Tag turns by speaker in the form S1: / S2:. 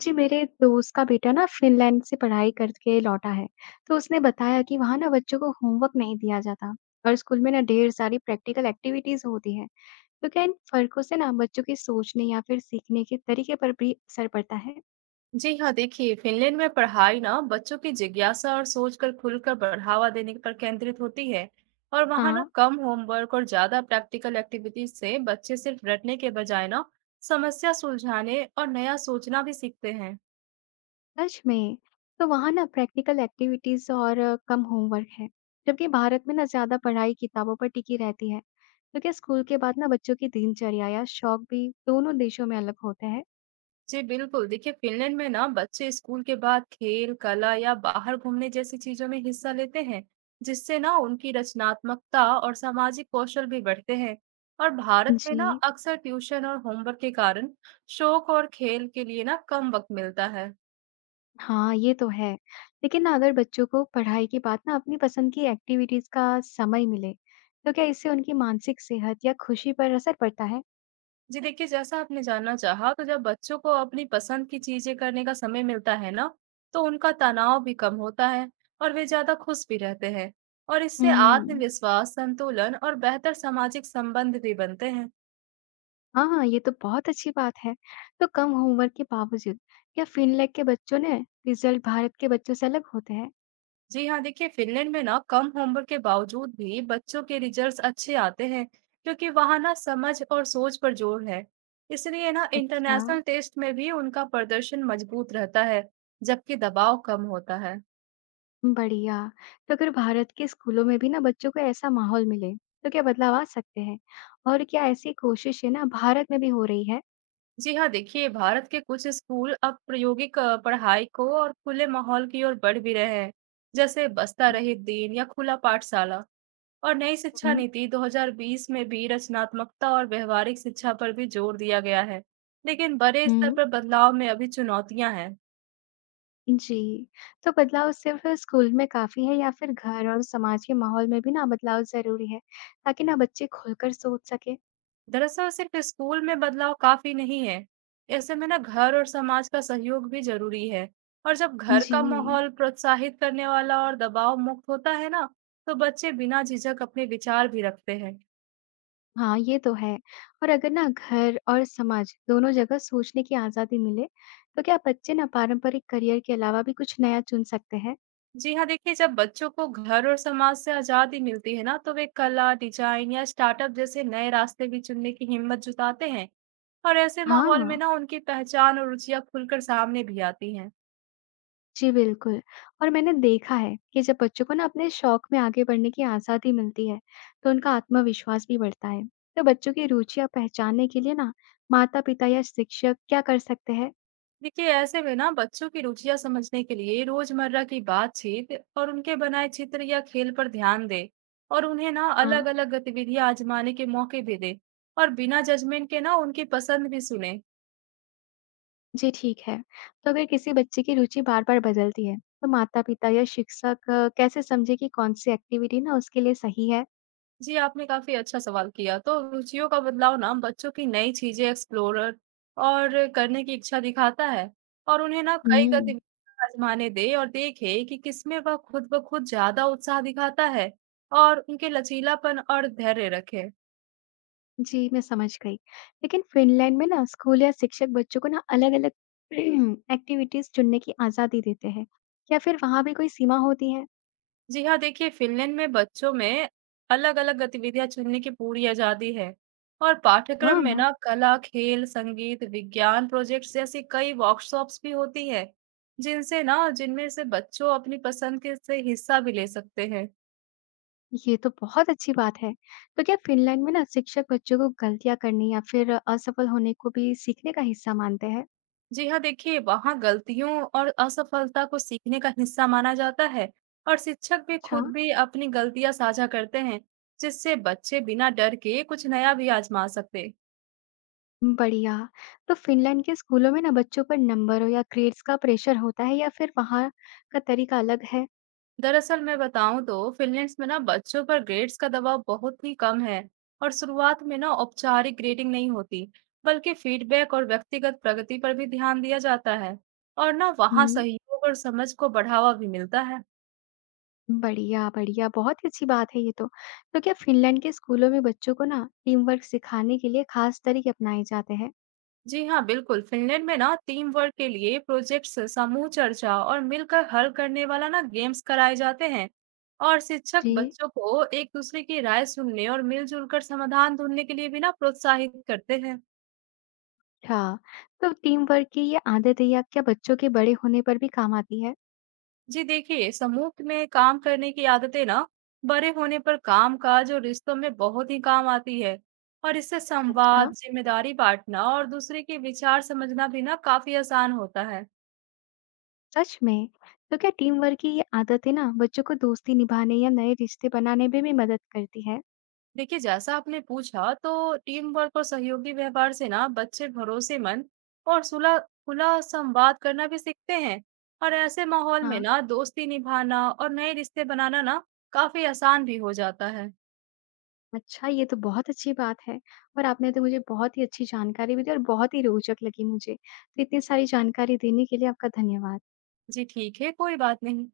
S1: जी, मेरे दोस्त का बेटा ना फ़िनलैंड से पढ़ाई करके लौटा है, तो उसने बताया कि वहाँ ना बच्चों को होमवर्क नहीं दिया जाता और स्कूल में ना ढेर सारी प्रैक्टिकल एक्टिविटीज़ होती है। तो क्या इन फ़र्कों से ना बच्चों के सोचने या फिर सीखने के तरीके पर भी असर पड़ता है?
S2: जी हाँ, देखिए फिनलैंड में पढ़ाई ना बच्चों की जिज्ञासा और सोच कर खुलकर बढ़ावा देने पर केंद्रित होती है। और वहाँ
S1: हाँ,
S2: ना कम होमवर्क और ज्यादा प्रैक्टिकल एक्टिविटीज से बच्चे सिर्फ रटने के बजाय ना समस्या सुलझाने और नया सोचना भी सीखते हैं।
S1: सच में। तो वहाँ ना प्रैक्टिकल एक्टिविटीज़ और कम होमवर्क है, जबकि भारत में ना ज़्यादा पढ़ाई किताबों पर टिकी रहती है। तो क्या स्कूल के बाद ना बच्चों की दिनचर्या या शौक भी दोनों देशों में अलग होते हैं?
S2: जी बिल्कुल, देखिए फ़िनलैंड में ना बच्चे स्कूल के बाद खेल, कला या बाहर घूमने जैसी चीज़ों में हिस्सा लेते हैं, जिससे ना उनकी रचनात्मकता और सामाजिक कौशल भी बढ़ते हैं। और भारत में ना
S1: जी।
S2: अक्सर ट्यूशन और होमवर्क के कारण शौक और खेल के लिए ना कम वक़्त मिलता है।
S1: हाँ, ये तो है। लेकिन ना अगर बच्चों को पढ़ाई के बाद ना अपनी पसंद की एक्टिविटीज़ का समय मिले, तो क्या इससे उनकी मानसिक सेहत या खुशी पर असर पड़ता है?
S2: जी देखिए, जैसा आपने जानना चाहा तो जब बच्चों को अपनी पसंद की चीज़ें करने का समय मिलता है ना, तो उनका तनाव भी कम होता है और वे ज़्यादा खुश भी रहते हैं। और इससे
S1: हम्म।
S2: आत्मविश्वास, संतुलन और बेहतर सामाजिक संबंध भी बनते हैं।
S1: हाँ, ये तो बहुत अच्छी बात है। तो कम होमवर्क के बावजूद क्या फिनलैंड के बच्चों ने रिजल्ट भारत के बच्चों से अलग होते हैं?
S2: जी हाँ, देखिए फिनलैंड में ना कम होमवर्क के बावजूद भी बच्चों के रिजल्ट्स अच्छे आते हैं, क्योंकि वहाँ ना समझ और सोच पर जोर है। इसलिए ना
S1: अच्छा।
S2: इंटरनेशनल टेस्ट में भी उनका प्रदर्शन मजबूत रहता है, जबकि दबाव कम होता है।
S1: बढ़िया। तो अगर भारत के स्कूलों में भी ना बच्चों को ऐसा माहौल मिले, तो क्या बदलाव आ सकते हैं? और क्या ऐसी कोशिशें ना भारत में भी हो रही है?
S2: जी हाँ, देखिए भारत के कुछ स्कूल अब प्रायोगिक पढ़ाई को और खुले माहौल की ओर बढ़ भी रहे हैं, जैसे बस्ता
S1: हम्म।
S2: रहित दिन या खुला पाठशाला। और नई शिक्षा नीति 2020 में भी रचनात्मकता और व्यवहारिक शिक्षा पर भी जोर दिया गया है, लेकिन बड़े स्तर
S1: हम्म।
S2: पर बदलाव में अभी चुनौतियां हैं।
S1: जी। तो बदलाव सिर्फ़ स्कूल में काफ़ी है या फिर घर और समाज के माहौल में भी ना बदलाव ज़रूरी है, ताकि ना बच्चे खुलकर सोच सकें?
S2: दरअसल सिर्फ स्कूल में बदलाव काफी नहीं है। ऐसे में ना घर और समाज का सहयोग भी जरूरी है। और जब घर का
S1: जी।
S2: माहौल प्रोत्साहित करने वाला और दबाव मुक्त होता है ना, तो बच्चे बिना झिझक अपने विचार भी रखते हैं।
S1: हाँ, ये तो है। और अगर ना घर और समाज दोनों जगह सोचने की आज़ादी मिले, तो क्या बच्चे ना पारंपरिक करियर के अलावा भी कुछ नया चुन सकते हैं?
S2: जी हाँ, देखिए जब बच्चों को घर और समाज से आजादी मिलती है ना, तो वे कला, डिजाइन या स्टार्टअप जैसे नए रास्ते भी चुनने की हिम्मत जुटाते हैं। और ऐसे माहौल में
S1: हाँ।
S2: ना उनकी पहचान और रुचियां खुलकर सामने भी आती हैं।
S1: जी, बिल्कुल। और मैंने देखा है कि जब बच्चों को ना अपने शौक में आगे बढ़ने की आज़ादी मिलती है, तो उनका आत्मविश्वास भी बढ़ता है। तो बच्चों की रुचियाँ पहचानने के लिए ना माता-पिता या शिक्षक क्या कर सकते हैं?
S2: देखिए, ऐसे में ना बच्चों की रुचियां समझने के लिए रोजमर्रा की बातचीत और उनके बनाए चित्र या खेल पर ध्यान दे और उन्हें ना
S1: हाँ,
S2: अलग अलग गतिविधियां आजमाने के मौके भी दे और बिना जजमेंट के ना उनकी पसंद भी सुने।
S1: जी ठीक है। तो अगर किसी बच्चे की रुचि बार-बार बदलती है, तो माता-पिता या शिक्षक कैसे समझे कि कौन-सी एक्टिविटी ना उसके लिए सही है?
S2: जी, आपने काफी अच्छा सवाल किया। तो रुचियों का बदलाव ना बच्चों की नई चीजें एक्सप्लोरर और करने की इच्छा दिखाता है। और उन्हें ना कई
S1: हुँ।
S2: गतिविधियां आजमाने दे और देखे कि किसमें वह खुद ब खुद ज्यादा उत्साह दिखाता है। और उनके लचीलापन और धैर्य रखे।
S1: जी, मैं समझ गई। लेकिन फ़िनलैंड में ना स्कूल या शिक्षक बच्चों को ना अलग-अलग एक्टिविटीज़ चुनने की आज़ादी देते हैं। क्या फिर वहाँ भी कोई सीमा होती है?
S2: जी हाँ, देखिए फ़िनलैंड में बच्चों में अलग-अलग गतिविधियाँ चुनने की पूरी आज़ादी है और पाठ्यक्रम
S1: हाँ,
S2: में ना कला, खेल, संगीत, विज्ञान प्रोजेक्ट्स जैसी कई वर्कशॉप्स भी होती है, जिनसे ना जिनमें से बच्चों अपनी पसंद के से हिस्सा भी ले सकते हैं।
S1: ये तो बहुत अच्छी बात है। तो क्या फ़िनलैंड में ना शिक्षक बच्चों को गलतियाँ करने या फिर असफल होने को भी सीखने का हिस्सा मानते हैं?
S2: जी हाँ, देखिए वहाँ गलतियों और असफलता को सीखने का हिस्सा माना जाता है और शिक्षक भी
S1: अच्छा,
S2: खुद भी अपनी गलतियाँ साझा करते हैं, जिससे बच्चे बिना डर के कुछ नया भी आज़मा सकते।
S1: बढ़िया। तो फ़िनलैंड के स्कूलों में ना बच्चों पर नंबरों या ग्रेड्स का प्रेशर होता है या फिर वहाँ का तरीका अलग है?
S2: दरअसल मैं बताऊं तो फिनलैंड में ना बच्चों पर ग्रेड्स का दबाव बहुत ही कम है और शुरुआत में ना औपचारिक ग्रेडिंग नहीं होती, बल्कि फीडबैक और व्यक्तिगत प्रगति पर भी ध्यान दिया जाता है और ना वहाँ
S1: हुँ।
S2: सहयोग और समझ को बढ़ावा भी मिलता है।
S1: बढ़िया, बढ़िया, बहुत ही अच्छी बात है ये तो। तो क्या फ़िनलैंड के स्कूलों में बच्चों को ना टीम वर्क सिखाने के लिए ख़ास तरीके अपनाए जाते हैं?
S2: जी हाँ, बिल्कुल। फिनलैंड में ना टीम वर्क के लिए प्रोजेक्ट्स, समूह चर्चा और मिलकर हल करने वाला ना गेम्स कराए जाते हैं और शिक्षक
S1: जी।
S2: बच्चों को एक दूसरे की राय सुनने और मिलजुल कर समाधान ढूंढने के लिए भी ना प्रोत्साहित करते हैं।
S1: अच्छा, तो टीम वर्क की ये आदत है या क्या बच्चों के बड़े होने पर भी काम आती है?
S2: जी देखिए, समूह में काम करने की आदतें ना बड़े होने पर काम-काज और रिश्तों में बहुत ही काम आती है और इससे
S1: अच्छा,
S2: संवाद, जिम्मेदारी बांटना और दूसरे के विचार समझना भी ना काफी आसान होता है।
S1: सच में? तो क्या टीम वर्क की ये आदतें ना बच्चों को दोस्ती निभाने या नए रिश्ते बनाने में भी मदद करती है?
S2: देखिए, जैसा आपने पूछा, तो टीम वर्क और सहयोगी व्यवहार से ना बच्चे भरोसेमंद और सुलह खुला संवाद करना भी सीखते हैं और ऐसे माहौल में
S1: हाँ,
S2: ना दोस्ती निभाना और नए रिश्ते बनाना ना काफी आसान भी हो जाता है।
S1: अच्छा ये तो बहुत अच्छी बात है और आपने तो मुझे बहुत ही अच्छी जानकारी भी दी और बहुत ही रोचक लगी मुझे। तो इतनी सारी जानकारी देने के लिए आपका धन्यवाद।
S2: जी ठीक है, कोई बात नहीं।